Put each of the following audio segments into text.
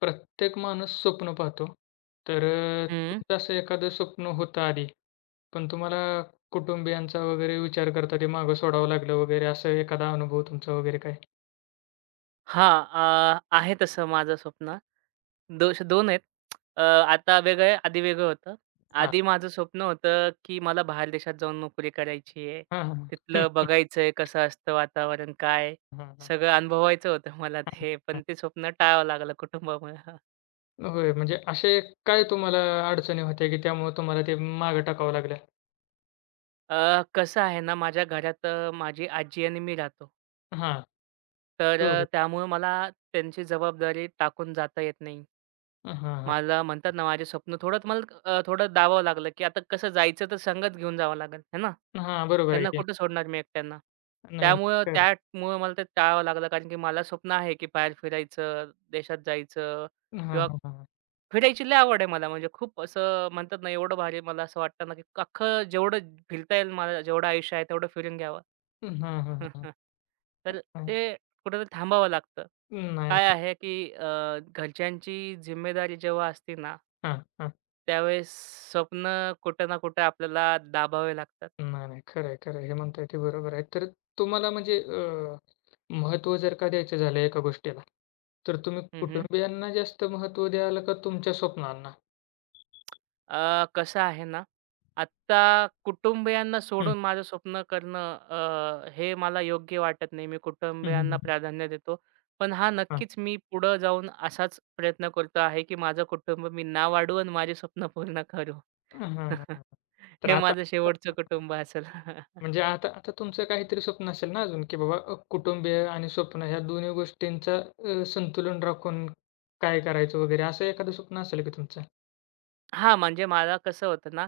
प्रत्येक माणूस स्वप्न पाहतो. तर हं. तुमचं असं एखादं स्वप्न होतं आधी, पण तुम्हाला कुटुंबियांचा वगैरे विचार करता ते मागं सोडावं लागलं वगैरे असं एखादा अनुभव तुमचा वगैरे काय? हां. आहे तसं माझं स्वप्न. दोष 2 आहेत. आता वेगळं आहे, आधी वेगळं होतं. हां. आधी माझं स्वप्न होतं, की मला बाहेर देशात जाऊन नोकरी करायची आहे. हां, हां. तिथलं हं. बघायचंय कसं असतं वातावरण, काय? हां, हां, सगळं अनुभवायचं होतं मला ते. पण हां. ते स्वप्न टाळावं लागलं कुटुंबामुळे. होय, म्हणजे असे काय तुम्हाला अडचणी होत्या, की त्यामुळे तुम्हाला ते मागं टाकावं लागलं? कसं आहे ना, माझ्या घरात माझी आजी आणि मी राहतो. हां. तर हो. त्यामुळे मला त्यांची जबाबदारी टाकून जाता येत नाही. हां, हां. मला म्हणतात ना, माझे स्वप्न थोडं मला थोडं दाबावं लागलं, की आता कसं जायचं तर संगत घेऊन जावं लागेल, है ना? हां, बरोबर आहे त्यांना की. कुठं सोडणार मी एकट्यांना. नाही, त्यामुळं खरं आहे. त्यामुळं मला ते टाळावं लागलं कारण की मला स्वप्न आहे, की बाहेर फिरायचं, देशात जायचं हां, किंवा हां, हां. फिरायची लय आवड आहे मला. म्हणजे खूप असं म्हणतात ना, एवढं भारी मला असं वाटतं ना, की अख्खं जेवढं फिरता येईल मला, जेवढं आयुष्य आहे तेवढं फिरून घ्यावं. हां, हां, हां, हां. तर हां. ते कुठेतरी थांबावं लागतं. नाही. काय नाही. आहे, की घरच्यांची जिम्मेदारी जेव्हा असते ना हां, हां. त्यावेळेस स्वप्न कुठं ना कुठं आपल्याला दाबावे लागतात. नाही, नाही. खरं आहे, खरं आहे. हे म्हणताय ते बरोबर आहे. तर तुम्हाला म्हणजे महत्त्व जर का द्यायचं झालं एका गोष्टीला, तर तुम्ही हं, कुटुंबियांना जास्त महत्त्व द्याल का तुमच्या स्वप्नांना? कसं आहे ना, आत्ता कुटुंबियांना हं. सोडून माझं स्वप्न करणं हे मला योग्य वाटत नाही. मी हं, हं, कुटुंबियांना हं. प्राधान्य देतो. पण हां, हां. नक्कीच मी पुढं जाऊन असाच प्रयत्न करतो आहे, की माझं कुटुंब मी ना वाढवू माझे स्वप्न पूर्ण करू. हां, हां, हां, हां. तर हे आता माझं शेवटचं कुटुंब असेल. म्हणजे आता आता तुमचं काहीतरी स्वप्न असेल ना अजून, की बाबा कुटुंबीय आणि स्वप्न ह्या दोन्ही गोष्टींचा संतुलन राखून काय करायचं वगैरे असं एखादं स्वप्न असेल का तुमचं? हा म्हणजे मला कसं होतं ना,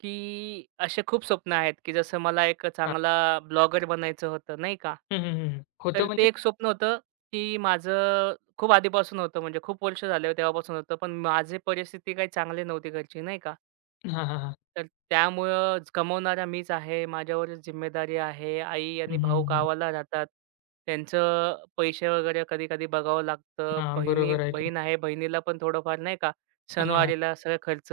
की असे खूप स्वप्न आहेत, की जसं मला एक हां. चांगला ब्लॉगर बनायचं होतं, नाही का. हं, हं, हं, हं. होतं तर ते म्हणजे? एक स्वप्न होतं, की माझं खूप आधीपासून होतं, म्हणजे खूप वर्ष झाले तेव्हापासून होतं. पण माझी परिस्थिती काही चांगली नव्हती घरची, नाही का. हां, हां, हां. तर त्यामुळं कमवणारा मीच आहे, माझ्यावरच जिम्मेदारी आहे. आई हं, आणि हं, भाऊ हं. गावाला राहतात. त्यांचं पैसे वगैरे कधी-कधी बघावं लागतं. हां, बहिणी बरोबर आहे की. बहीण आहे, बहिणीला पण थोडंफार नाही का, हां, हां. सणवारीला सगळा खर्च.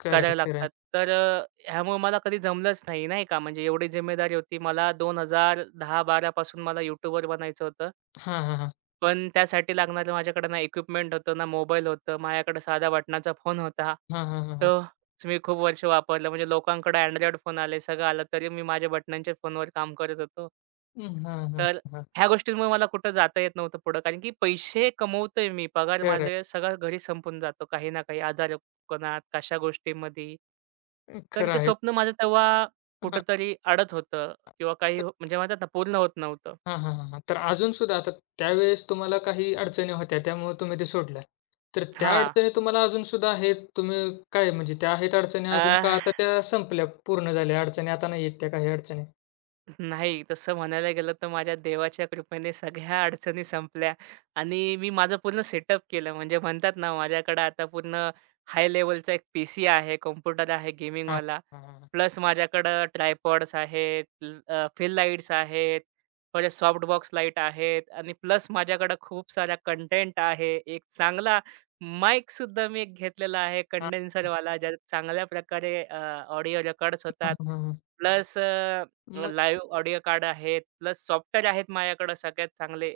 खरं आहे, करायला खरं लागतात. आहे. तर ह्यामुळे मला कधी जमलंच नाही, नाही का. म्हणजे एवढी जिम्मेदारी होती. 2010-12 पासून मला यूट्यूबर बनायचं होतं. हां, हां, हां. पण त्यासाठी लागणारं माझ्याकडे ना इक्विपमेंट होतं, ना मोबाईल होतं. माझ्याकडे साधा बटणाचा फोन होता. हां, हां, हां, हां. तो मी खूप वर्ष वापरला. म्हणजे लोकांकडे Android फोन आले, सगळं आलं, तरी मी माझ्या बटणांच्या फोनवर काम करत होतो. हं, हां, हां, तर हां. ह्या गोष्टींमुळे मला कुठं जाता येत नव्हतं पुढं. कारण की पैसे कमवतोय मी. पगार खरं माझे सगळा घरी संपून जातो काही ना काही आजारपणात, कशा गोष्टींमध्ये. आहे. तर खरं ते आहे. स्वप्न माझं तेव्हा हां. कुठेतरी अडत होतं किंवा म्हणजे म्हणतात ना पूर्ण होत नव्हतं. हां, हां, हां, हां. तर अजूनसुद्धा आता त्यावेळेस तुम्हाला काही अडचणी होत्या, त्यामुळे तुम्ही ते सोडल्या. तर त्या हां. अडचणी तुम्हाला अजूनसुद्धा आहेत. तुम्ही काय म्हणजे त्या आहेत अडचणी अजून का आता त्या संपल्या, पूर्ण झाल्या अडचणी आता नाही आहेत त्या काही अडचणी? नाही, तसं म्हणायला गेलं तर माझ्या देवाच्या कृपेने सगळ्या अडचणी संपल्या आणि मी माझं पूर्ण सेटअप केलं. म्हणजे म्हणतात ना, माझ्याकडे आता पूर्ण हाय लेव्हलचा एक पीसी आहे, कॉम्प्युटर आहे हां. गेमिंगवाला हां, हां, हां. प्लस माझ्याकडं ट्रायपॉड्स आहेत, फिल लाईट्स आहेत, परत सॉफ्ट बॉक्स लाईट आहेत आणि प्लस माझ्याकडं खूप सारा कंटेंट आहे. एक चांगला माईकसुद्धा मी एक घेतलेला आहे कंडेन्सरवाला, ज्यात चांगल्या प्रकारे ऑडिओ रेकॉर्ड्स हां, होतात. हां, हां, हां. प्लस लाईव्ह ऑडिओ कार्ड आहेत, प्लस सॉफ्टवेअर आहेत माझ्याकडं सगळ्यात चांगले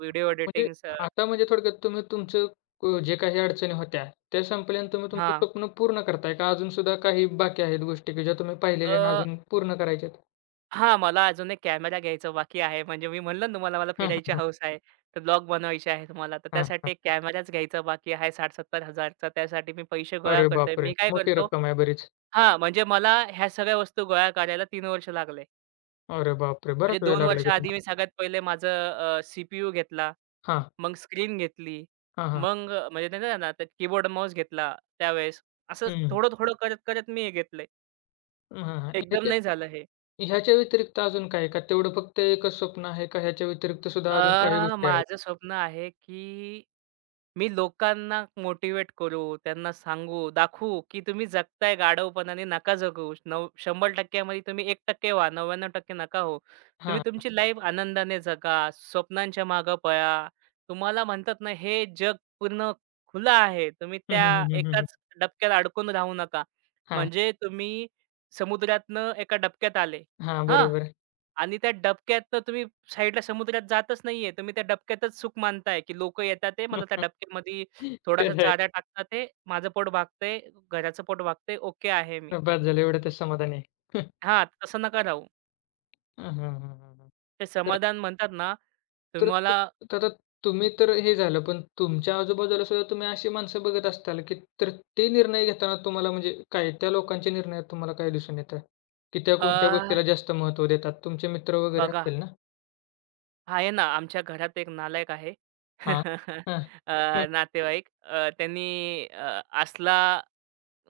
व्हिडिओ म्हणजे एडिटिंग्स आता म्हणजे थोडक्यात तुम्ही तुमचं जे काही अडचणी होत्या, त्या संपल्या आणि तुम्ही तुमचं स्वप्न पूर्ण करताय का अजून सुद्धा काही बाकी आहेत गोष्टी, की ज्या तुम्ही पाहिलेल्या आणि अजून पूर्ण करायच्या आहेत? हां, मला अजून एक कॅमेरा घ्यायचा बाकी आहे. म्हणजे मी म्हणलं ना तुम्हाला मला हं, हं, फिरायची हं. हौस आहे. तर ब्लॉग बनवायचे आहेत मला. तर हां, त्यासाठी हां. एक कॅमेराच घ्यायचा बाकी आहे 60,000-70,000 चा. त्यासाठी मी पैसे गोळा अरे करतोय. बापरे! मी काय मोठी करतो रक्कम आहे बरीच. हां, म्हणजे मला ह्या सगळ्या वस्तू गोळा करायला 3 वर्ष लागले. अरे बापरे! म्हणजे बराच वेळ 2 लागला वर्ष की आधी तुम्हाला. मी सगळ्यात पहिले माझं सीपीयू घेतला, हां, मग स्क्रीन घेतली, हां, हां. मग म्हणजे नाही ना कीबोर्ड, माऊस घेतला त्यावेळेस. असं हं. थोडं-थोडं करत-करत मी हे घेतलंय. हां, हां. एकदम ह्याच्या नाही झालं हे. ह्याच्या व्यतिरिक्त अजून काय आहे का? तेवढं फक्त एकच स्वप्न आहे का ह्याच्या व्यतिरिक्त सुद्धा अजून काही गोष्टी आहेत? माझं स्वप्न आहे की मी लोकांना मोटिवेट करू, त्यांना सांगू, दाखवू, की तुम्ही जगताय गाढवपणाने नका जगू. 100% मध्ये तुम्ही एक टक्के व्हा, 99% नका हो. तुम्ही हां. तुमची लाईफ आनंदाने जगा, स्वप्नांच्या मागं पळा. तुम्हाला म्हणतात ना, हे जग पूर्ण खुलं आहे. तुम्ही हं, त्या हं, हं, हं, हं, हं. एकाच डबक्यात अडकून राहू नका. हां, म्हणजे तुम्ही समुद्रातनं एका डबक्यात आले. हां. हां. बरोबर. आणि त्या डबक्यात तर तुम्ही साईडला समुद्रात जातच नाहीये. तुम्ही त्या डबक्यातच सुख मानताय, की लोकं येतात आहे, मला त्या डबक्यामध्ये थोडासा खरं आहे. चारा टाकतात आहे, माझं पोट भागतंय, घराचं पोट भागतंय, ओके आहे मी. बास झालं एवढ्यातच समाधानी आहे. हां, तसं नका राहू. हां, हां, हां, हां, हां. ते तर समाधान म्हणतात ना, तर तुम्हाला तर आता तुम्ही तर हे झालं, पण तुमच्या आजूबाजूला सुद्धा तुम्ही अशी माणसं बघत असताल, की तर ते निर्णय घेताना तुम्हाला म्हणजे काय त्या लोकांच्या निर्णयात तुम्हाला काय दिसून येतं? की त्या कोणत्या अ, गोष्टीला जास्त महत्त्व देतात? तुमचे मित्र वगैरे बघा असतील ना? आहे ना, आमच्या घरात एक नालायक आहे. हां. हां. हं. नातेवाईक त्यांनी असला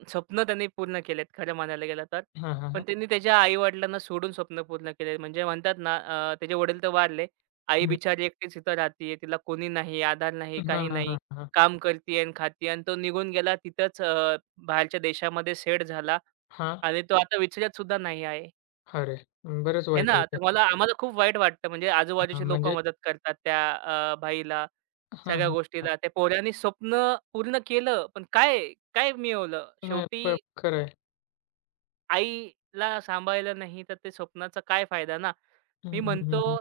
स्वप्न त्यांनी पूर्ण केलेत खरं म्हणायला गेलं तर. हां, हां, पण हां. त्यांनी त्याच्या आई-वडिलांना सोडून स्वप्न पूर्ण केले. म्हणजे म्हणतात ना त्याचे वडील तर वारले. आई हं. बिचारी एकटीच तिथं राहतीये. तिला कोणी नाही, आधार नाही, हां, काही हां, नाही. हां, हां. काम करतीये आणि खातीये आणि तो निघून गेला तिथंच बाहेरच्या देशामध्ये सेट झाला हां. आणि तो आता विचारत सुद्धा नाही आहे. अरे! बरंच हे वाईट ना? आहे ते. तर मला आम्हाला खूप वाईट वाटतं. म्हणजे हां, आजूबाजूचे लोकं म्हणजे मदत करतात त्या भाईला, हां, सगळ्या हां, हां. गोष्टीला. त्या पोरांनी स्वप्न पूर्ण केलं, पण काय, काय मिळवलं? नाही प शेवटी खरं आहे. आईला सांभाळलं नाही, तर ते स्वप्नाचा काय फायदा ना? हं, मी हं, हं, हं. म्हणतो,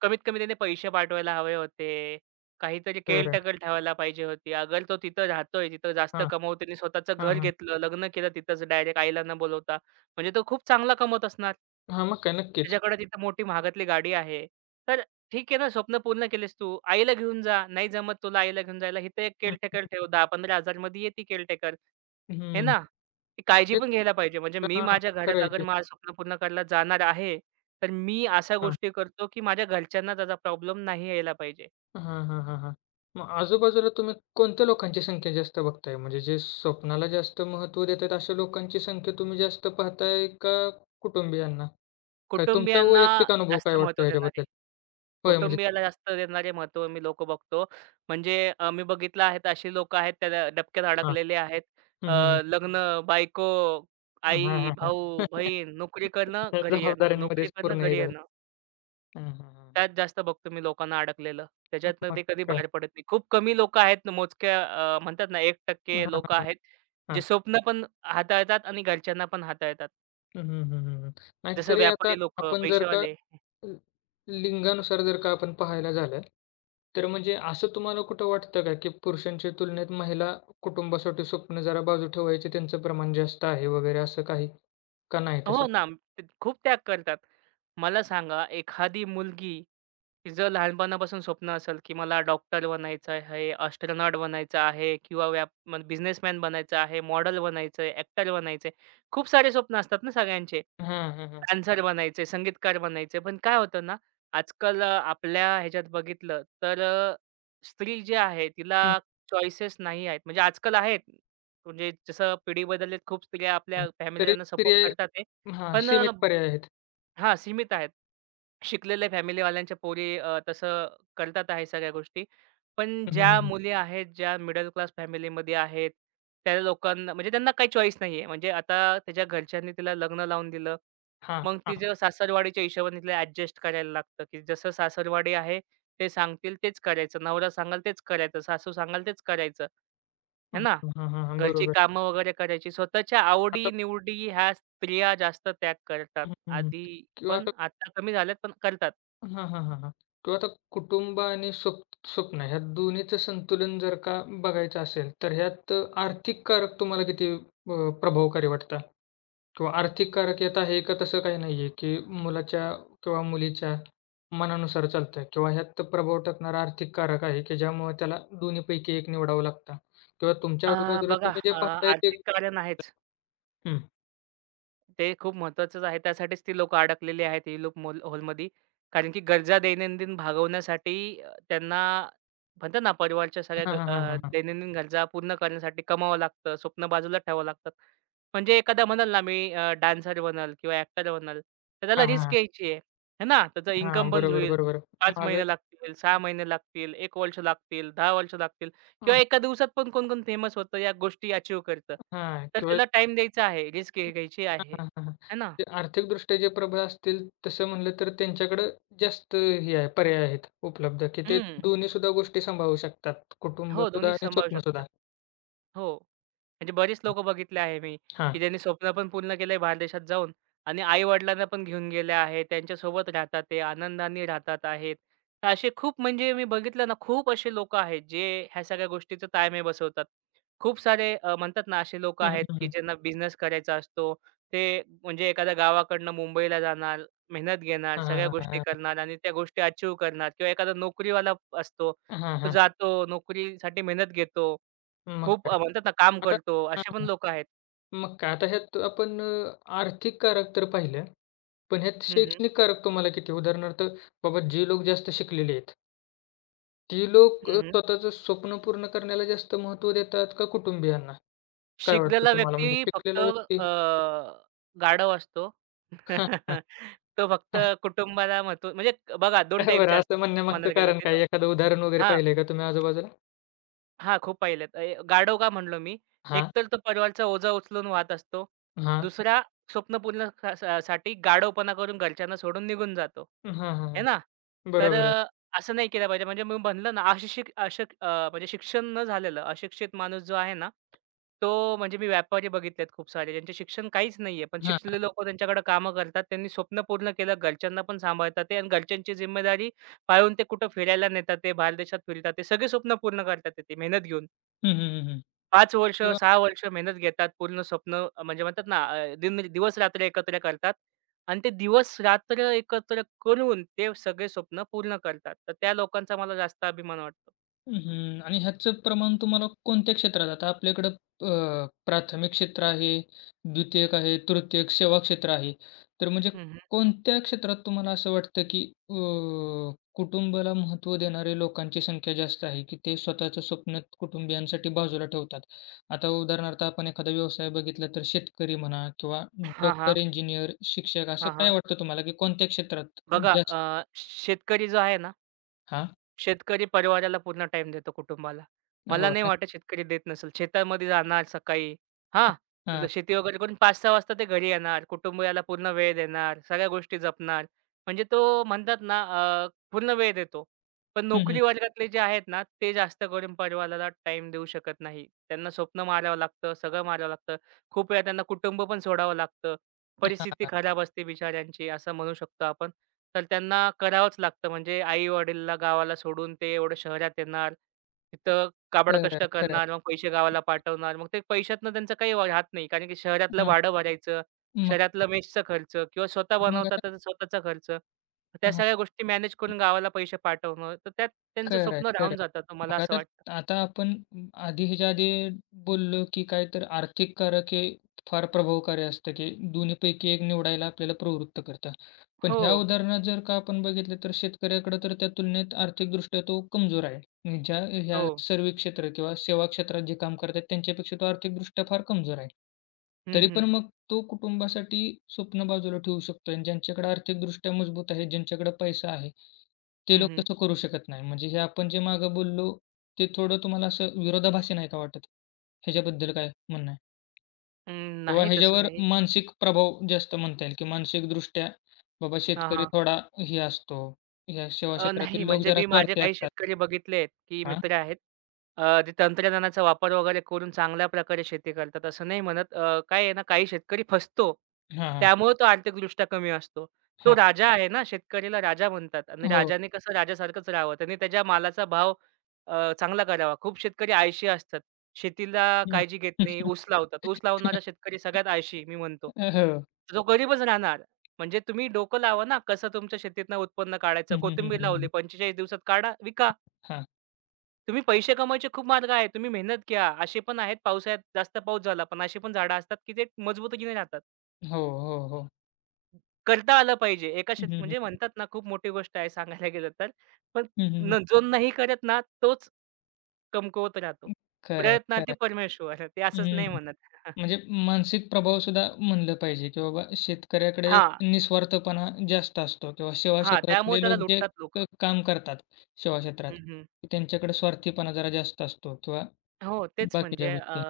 कमीत कमी त्याने पैसे पाठवायला हवे होते. काहीतरी खरं आहे. केअरटेकर ठेवायला पाहिजे होती. अगर तो तिथं राहतोय, तिथं जास्त हां. कमवतो. त्याने स्वतःचं हां, घर हां. घेतलं, लग्न केलं तिथंच डायरेक्ट आईला न बोलवता. म्हणजे तो खूप चांगला कमवत असणार. हां, मग काय नक्कीच. त्याच्याकडे तिथं मोठी महागातली गाडी आहे. तर ठीक आहे ना, स्वप्न पूर्ण केलेस तू. आईला घेऊन जा. नाही जमत तुला आईला घेऊन जायला, इथं एक हं. केअरटेकर ठेव. 10,000-15,000 मध्ये येते केअरटेकर. हे हं. ना? ती काळजी म्हणजे पण घ्यायला पाहिजे. म्हणजे मी हां, हां. माझ्या घरात अगर करायचे. माझं स्वप्न पूर्ण करायला जाणार आहे, तर मी अशा हां. गोष्टी करतो, की माझ्या घरच्यांना त्याचा प्रॉब्लेम नाही यायला पाहिजे. हां, हां, हां, हां. मग आजूबाजूला तुम्ही कोणत्या लोकांची संख्या जास्त बघताय? म्हणजे जे स्वप्नाला जास्त महत्त्व देतात अशा लोकांची संख्या तुम्ही जास्त पाहताय का कुटुंबियांना? काय तुमचा कुटुंबियांना वैयक्तिक अनुभव काय जास्त वाटतो महत्त्व देणार आहे. ह्याच्याबद्दल? होय, म्हणजे कुटुंबियाला जास्त देणारे महत्त्व मी लोकं बघतो. म्हणजे मी बघितलं आहेत अशी लोकं आहेत त्या डबक्यात हां. अडकलेले आहेत. अ, हं, हं, हं. लग्न, बायको, हां, आई, हां, हां. भाऊ, बहीण, नोकरी करणं, घरी येणं, नोकरी जबाबदाऱ्यांमध्येच करणं, पूर्ण हे घरी झालं. येणं. हां, हां, हां, हां. त्यात जास्त बघतो मी लोकांना अडकलेलं. त्याच्यातनं मग ते कधी काय? बाहेर पडत नाही. खूप कमी लोकं आहेत मोजक्या म्हणतात ना 1% हां, हां, लोकं आहेत, जे हां. स्वप्न पण हाताळतात आणि घरच्यांना पण हाताळतात. हं, हं, हं, हं. जसं नाहीतरी आता व्यापारी लोकं, आपण जर का पैसेवाले. ल लिंगानुसार जर का आपण पाहायला झालं, तर म्हणजे असं तुम्हाला कुठं वाटतं का, की पुरुषांच्या तुलनेत महिला कुटुंबासाठी स्वप्न जरा बाजू ठेवायचे त्यांचं प्रमाण जास्त आहे वगैरे असं काही? का नाही तसं? हो ना, ते खूप त्याग करतात. मला सांगा एखादी मुलगी तिचं लहानपणापासून स्वप्न असेल, की मला डॉक्टर बनायचं आहे, एस्ट्रोनॉट बनायचं आहे किंवा बिझनेसमॅन बनायचं आहे, मॉडेल बनायचं आहे, ॲक्टर बनायचं आहे. खूप सारे स्वप्न असतात ना सगळ्यांचे. हां, हां, हां. डान्सर बनायचंय, संगीतकार बनायचंय. पण काय होतं ना, आजकाल आपल्या ह्याच्यात बघितलं तर अ, स्त्री जी आहे तिला हं, चॉईसेस नाही आहेत. म्हणजे आजकाल आहेत. म्हणजे जसं पिढी बदलली खूप स्त्रिया हां. आपल्या तरी फॅमिलीला सपोर्ट पर्याय करतात आहे. हां, पण अ, सीमित पर्याय आहेत. हां, सीमित आहेत. शिकलेल्या फॅमिलीवाल्यांच्या पोरी तसं करतात आहे सगळ्या गोष्टी. पण हं, हं, ज्या हं. मुली आहेत, ज्या मिडल क्लास फॅमिलीमध्ये आहेत, त्या लोकांना म्हणजे त्यांना काही चॉईस नाहीये. म्हणजे आता तिच्या घरच्यांनी तिला लग्न लावून दिलं. हां, मग हां. तिच्या सासरवाडीच्या हिशोबाने तिला ॲडजस्ट करायला लागतं, की जसं सासरवाडी आहे, ते सांगतील तेच करायचं. नवरा सांगाल तेच करायचं. सासू सांगाल तेच करायचं. है हं, ना? हां, हां, हां. घरची बरोबर. कामं वगैरे करायची. स्वतःच्या आता आवडी-निवडी ह्या स्त्रिया जास्त त्याग करतात. हं, हं, हं. आधी किंवा पण आता कमी झाल्यात पण करतात. हां, हां, हां, हां. किंवा आता कुटुंब आणि स्वप्न ह्या दोन्हीचं संतुलन जर का बघायचं असेल, तर ह्यात आर्थिक कारक तुम्हाला किती प्रभावकारी वाटतात? किंवा आर्थिक कारक यात आहे का तसं काही नाहीये, की मुलाच्या किंवा मुलीच्या मनानुसार चालतं? किंवा ह्यात प्रभाव टाकणारा आर्थिक कारक आहे, की ज्यामुळे त्याला दोन्हीपैकी एक निवडावं लागतं? किंवा तुमच्या अ, आजूबाजूला बघा तुम्ही जे अ, पाहताय ते आर्थिक कारण आहेच. हं. ते खूप महत्वाचंच आहे. त्यासाठीच ती लोकं अडकलेली आहेत ही लूप मोल होलमध्ये. कारण की गरजा दैनंदिन भागवण्यासाठी त्यांना म्हणतात ना, परिवारच्या सगळ्या हां, हां, हां, हां, हां. दैनंदिन गरजा पूर्ण करण्यासाठी कमावं लागतं, स्वप्न बाजूला ठेवावं लागतात. म्हणजे एखादा म्हणाल ना, मी डान्सर बनल किंवा ॲक्टर बनल, तर त्याला हां, हां, रिस्क हां. घ्यायची आहे, है ना? त्याचा हां, इन्कम बंद बरोबर, होईल. बरोबर. 5 मागं महिने लागतील, 6 हं. महिने लागतील, 1 वर्ष लागतील, 10 वर्ष लागतील किंवा हां, एका दिवसात पण कोण-कोण फेमस होतं, या गोष्टी अचीव्ह करतं. हां. तर किंवा त्याला टाईम द्यायचा आहे, रिस्क घ्यायची हां, आहे. हां, हां, है ना? ते आर्थिकदृष्ट्या जे प्रबळ असतील तसं म्हणलं तर त्यांच्याकडं जास्त हे आहे पर्याय आहेत उपलब्ध, की ते हं. दोन्हीसुद्धा गोष्टी सांभाळू शकतात. हो, दोन्ही कुटुंबसुद्धा आणि सांभाळू शकतात. स्वप्नसुद्धा. हो. म्हणजे बरेच लोकं बघितले आहे मी, की हां. ज्यांनी स्वप्न पण पूर्ण केलंय बाहेरदेशात जाऊन आणि आई-वडिलांना पण घेऊन गेले आहेत. त्यांच्यासोबत राहतात ते, आनंदाने राहतात आहेत. तर असे खूप म्हणजे मी बघितलं ना, खूप असे लोकं आहेत जे ह्या सगळ्या गोष्टीचं ताळमेळ बसवतात. खूप सारे म्हणतात ना, असे लोकं हं, हं, आहेत हं, की हं. ज्यांना बिझनेस करायचा असतो. ते म्हणजे एखाद्या गावाकडनं मुंबईला जाणार, मेहनत घेणार, हां, सगळ्या हां, हां, गोष्टी हां. करणार आणि त्या गोष्टी अचीव्ह करणार किंवा एखादा नोकरीवाला असतो. हां, तो हां. जातो, नोकरीसाठी मेहनत घेतो. मग खूप काय. म्हणतात ना काम आता करतो, हां, असे पण हां. लोकं आहेत. मग काय आता ह्यात आपण आर्थिक कारक तर पाहिलं. पण ह्यात हं, हं. शैक्षणिक कारक तुम्हाला किती उदाहरणार्थ बाबा जे लोक जास्त शिकलेले आहेत, ती लोक हं, अ, हं. स्वतःचं स्वप्न पूर्ण करण्याला जास्त महत्त्व देतात का कुटुंबियांना? काय वाटतं शिकलेला तुम्हाला व्यक्ती म्हणजे फक्त शिकलेला व्यक्ती गाढव असतो. तो फक्त कुटुंबाला महत्त्व म्हणजे बघा 2 काय बरं टाईपचे असतात असं तसं म्हणण्यामागचं म्हणायला गेलं कारण ते तर. काय? एखादं उदाहरण वगैरे हां, पाहिलंय का तुम्ही आजूबाजूला? हां, खूप पाहिलेत. गाढव का म्हणलो मी? हां, एकतर तो परिवारचा ओझा उचलून वाहत असतो. हां, दुसरा स्वप्न पूर्ण सा सा साठी गाढवपणा करून घरच्यांना सोडून निघून जातो. हां, हां, आहे ना? हां. तर बरोबर आहे. असं नाही केलं पाहिजे. म्हणजे मी म्हणलं ना म्हणजे शिक्षण न झालेलं अशिक्षित माणूस जो आहे ना, तो म्हणजे मी व्यापारी बघितलेत खूप सारे. ज्यांचे शिक्षण काहीच नाहीये, पण हां. शिकलेले लोकं त्यांच्याकडे कामं करतात. त्यांनी स्वप्न पूर्ण केलं, घरच्यांना पण सांभाळतात ते आणि घरच्यांची जिम्मेदारी पाळून ते कुठं फिरायला नेतात, ते बाहेरदेशात फिरतात. ते सगळे स्वप्न पूर्ण करतात ते, ते मेहनत घेऊन. हं, हं, हं, 5 वर्ष, 6 वर्ष मेहनत घेतात. म्हणजे म्हणतात ना दिवस-रात्र एकत्र करतात आणि ते दिवस-रात्र एकत्र करून ते सगळे स्वप्न पूर्ण करतात. तर त्या लोकांचा मला जास्त अभिमान वाटतो. हं. आणि ह्याचं प्रमाण तुम्हाला कोणत्या क्षेत्रात? आता आपल्याकडं अ, प्राथमिक क्षेत्र आहे, द्वितीयक आहे, तृतीयक सेवा क्षेत्र आहे. तर म्हणजे हं, हं. कोणत्या क्षेत्रात तुम्हाला असं वाटतं, की अ, कुटुंबाला महत्त्व देणारे लोकांची संख्या जास्त आहे, की ते स्वतःचं स्वप्न कुटुंबियांसाठी बाजूला ठेवतात? आता उदाहरणार्थ आपण एखादा व्यवसाय बघितला तर शेतकरी म्हणा किंवा हां, डॉक्टर, हां. इंजिनियर, शिक्षक असं काय हां, वाटतं तुम्हाला, की कोणत्या क्षेत्रात बघा जास्त अ, शेतकरी जो आहे ना हां. शेतकरी परिवाराला पूर्ण टाईम देतो, कुटुंबाला. मला हो. नाही वाटत नक्की. शेतकरी देत नसेल. शेतामध्ये जाणार सकाळी, हां. हां. शेती वगैरे करून 5:00-6:00 वाजता ते घरी येणार, कुटुंबियाला पूर्ण वेळ देणार, सगळ्या गोष्टी जपणार. म्हणजे तो म्हणतात ना पूर्ण वेळ देतो. पण हं, हं. नोकरी वर्गातले जे आहेत ना, ते जास्त करून परिवाराला टाईम देऊ शकत नाही. त्यांना स्वप्न मारावं लागतं, सगळं मारावं लागतं. खूप वेळा त्यांना कुटुंब पण सोडावं लागतं. परिस्थिती हां. खराब असते बिचाऱ्यांची असं म्हणू शकतो आपण. तर त्यांना करावंच लागतं. म्हणजे आई-वडीलला गावाला सोडून ते एवढं शहरात येणार. तिथं खरं काबाडकष्ट आहे, करणार, मग पैसे गावाला पाठवणार. मग ते पैशातनं त्यांचं राहत नाही. कारण की शहरातलं हां. भाडं भरायचं, मग शहरातलं मेसचा खर्च किंवा स्वतः मग बनवतात आता तर स्वतःचा खर्च. त्या हां. सगळ्या गोष्टी मॅनेज हं. करून गावाला पैसे पाठवणं. तर त्यात त्यांचं खरं स्वप्न मग राहून जातं तर मला असं आता वाटतं. आता आपण आधी ह्याच्या आधी बोललो, की काय तर आर्थिक कारक हे फार प्रभावकारी असतं, की दोन्हीपैकी एक निवडायला आपल्याला प्रवृत्त करतं. पण हो, ह्या उदाहरणात जर का आपण बघितलं, तर शेतकऱ्याकडे तर त्या तुलनेत आर्थिकदृष्ट्या तो कमजोर आहे. म्हणजे ज्या ह्या हो. सर्व्हिस क्षेत्र किंवा सेवा क्षेत्रात जे काम करतात त्यांच्यापेक्षा तो आर्थिकदृष्ट्या फार कमजोर आहे. हं, तरी पण हं. मग तो कुटुंबासाठी स्वप्न बाजूला ठेवू शकतो आणि ज्यांच्याकडे आर्थिकदृष्ट्या मजबूत आहे, ज्यांच्याकडे पैसा आहे, ते हं, लोक हं. तसं करू शकत नाही. म्हणजे हे आपण जे मागे बोललो, ते थोडं तुम्हाला असं विरोधाभासी नाही का वाटत? ह्याच्याबद्दल काय म्हणणं आहे? अं, किंवा नाही तसं ह्याच्यावर नाही. मानसिक प्रभाव जास्त म्हणता येईल, की मानसिकदृष्ट्या बाबा हां, शेतकरी हां. थोडा हे असतो, ह्या सेवा नाही क्षेत्रातील लोक म्हणजे जरा मी माझे स्वार्थी काही असतात. शेतकरी बघितले आहेत, की हां, मित्र आहेत. ते तंत्रज्ञानाचा वापर वगैरे करून चांगल्या प्रकारे शेती करतात असं नाही म्हणत. काय आहे ना काही शेतकरी फसतो. हां, हां, त्यामुळे तो आर्थिकदृष्ट्या कमी असतो. तो हां. राजा आहे ना, शेतकरीला राजा म्हणतात आणि हो. राजाने कसं राजासारखंच राहावं. त्यांनी त्याच्या मालाचा भाव चांगला करावा. खूप शेतकरी आळशी असतात. शेतीला हं. काळजी घेत नाही. ऊस लावतात. ऊस लावणारा शेतकरी सगळ्यात आळशी मी म्हणतो. हो. तो गरीबच राहणार. म्हणजे तुम्ही डोकं लावा ना, कसं तुमच्या शेतीतनं उत्पन्न काढायचं. हं, हं, हं, कोथिंबीर हं, लावली हं. 45 दिवसात काढा, विका. हां. तुम्ही पैसे कमवायचे खूप मार्ग आहेत. तुम्ही मेहनत घ्या. असे पण आहेत पावसाळ्यात जास्त पाऊस झाला, पण अशी पण झाडं असतात, की ते मजबुतीने राहतात. हो, हो, हो. करता आलं पाहिजे. एका हं, शेत हं, हं. म्हणजे म्हणतात ना, खूप मोठी गोष्ट आहे सांगायला गेलं तर. पण हं, हं. न जो नाही करत ना, तोच कमकुवत राहतो. खरं आहे, खरं प्रयत्नार्थी आहे. परमेश्वर. ते असंच नाही हं. म्हणत. म्हणजे मानसिक प्रभावसुद्धा म्हणलं पाहिजे, की बाबा शेतकऱ्याकडे हां, निस्वार्थपणा जास्त असतो किंवा सेवा हां. त्यामुळे क्षेत्रातले त्याला लोक जे लुटतात लोकं. काम करतात सेवा क्षेत्रात, त्यांच्याकडे स्वार्थीपणा जरा जास्त असतो किंवा हो, बाकीच्या गोष्टी.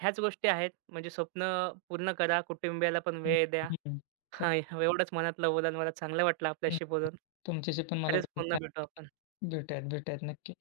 ह्याच गोष्टी आहेत. म्हणजे स्वप्न पूर्ण करा, कुटुंबियाला पण हं, वेळ द्या. हं. खरं. हां, एवढंच मनातलं बोलून मला चांगलं वाटलं हं. आपल्याशी बोलून. तुमच्याशी पण मला खरंच बोलून पुन्हा भेटू छान आपण. भेटूयात, भेटूयात नक्की.